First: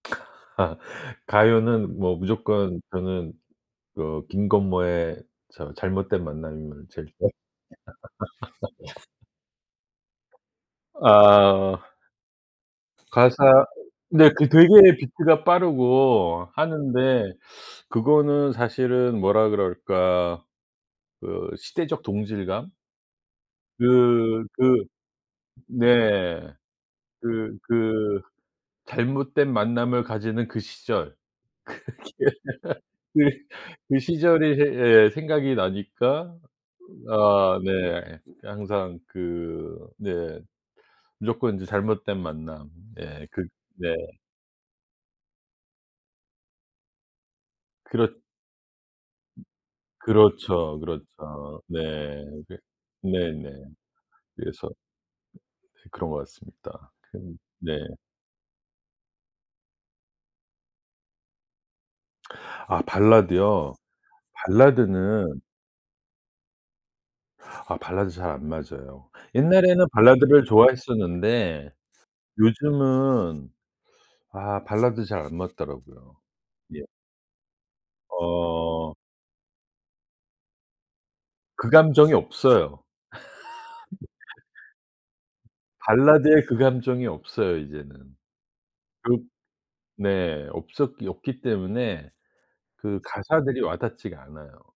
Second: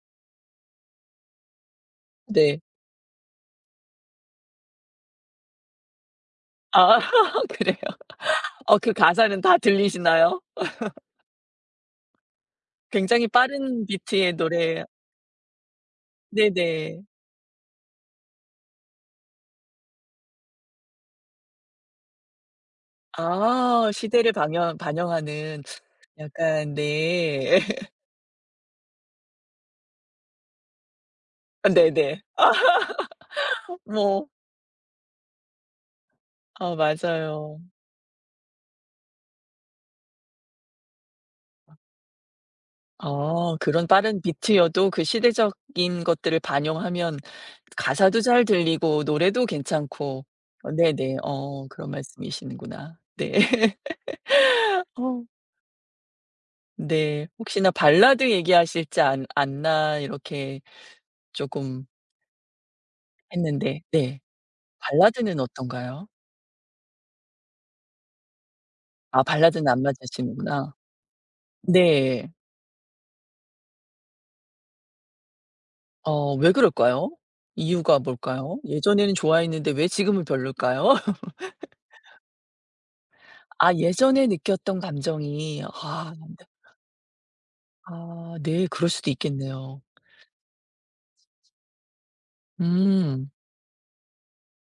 아. 가요는 뭐 네. 무조건 저는 그 김건모의 저 잘못된 만남임을 아 제일 좋아합니다. 그래요? 어 그 가사는 다 들리시나요? 아. 굉장히 가사 빠른 네 비트의 그 되게 노래. 비트가 빠르고 네네. 하는데 그거는 사실은 뭐라 그럴까 그 시대적 동질감? 아 시대를 그 반영 그 반영하는 네. 약간 그 네. 그 잘못된 만남을 가지는 그 시절. 아 네네. 그게 그 그 뭐 시절이 예예 생각이 나니까 아 아 맞아요. 네. 항상 그 네 무조건 이제 잘못된 만남. 네 그 아 그런 네. 빠른 비트여도 그 시대적인 것들을 반영하면 그렇 가사도 잘 들리고 노래도 괜찮고. 어 그렇죠, 네네 그렇죠. 어 네 그런 그 말씀이시는구나. 네. 네네. 그래서. 어. 그런 것 같습니다. 그 네 혹시나 네. 발라드 얘기하실지 않 않나 이렇게 쪼금 아 발라드요? 했는데 네 발라드는 발라드는 어떤가요? 아 발라드 잘 안 맞아요. 아 발라드는 안 옛날에는 발라드를 맞으시는구나. 좋아했었는데 네. 요즘은 아 발라드 잘 안 맞더라고요. 어 왜 예. 그럴까요? 이유가 뭘까요? 어. 예전에는 좋아했는데 왜 지금은 별로일까요? 그 감정이 없어요. 아 예전에 느꼈던 감정이 아. 발라드의 그 감정이 없어요 이제는. 아 네. 그럴 수도 그 있겠네요. 네 없었기 없기 때문에 그 음. 가사들이 와닿지가 않아요.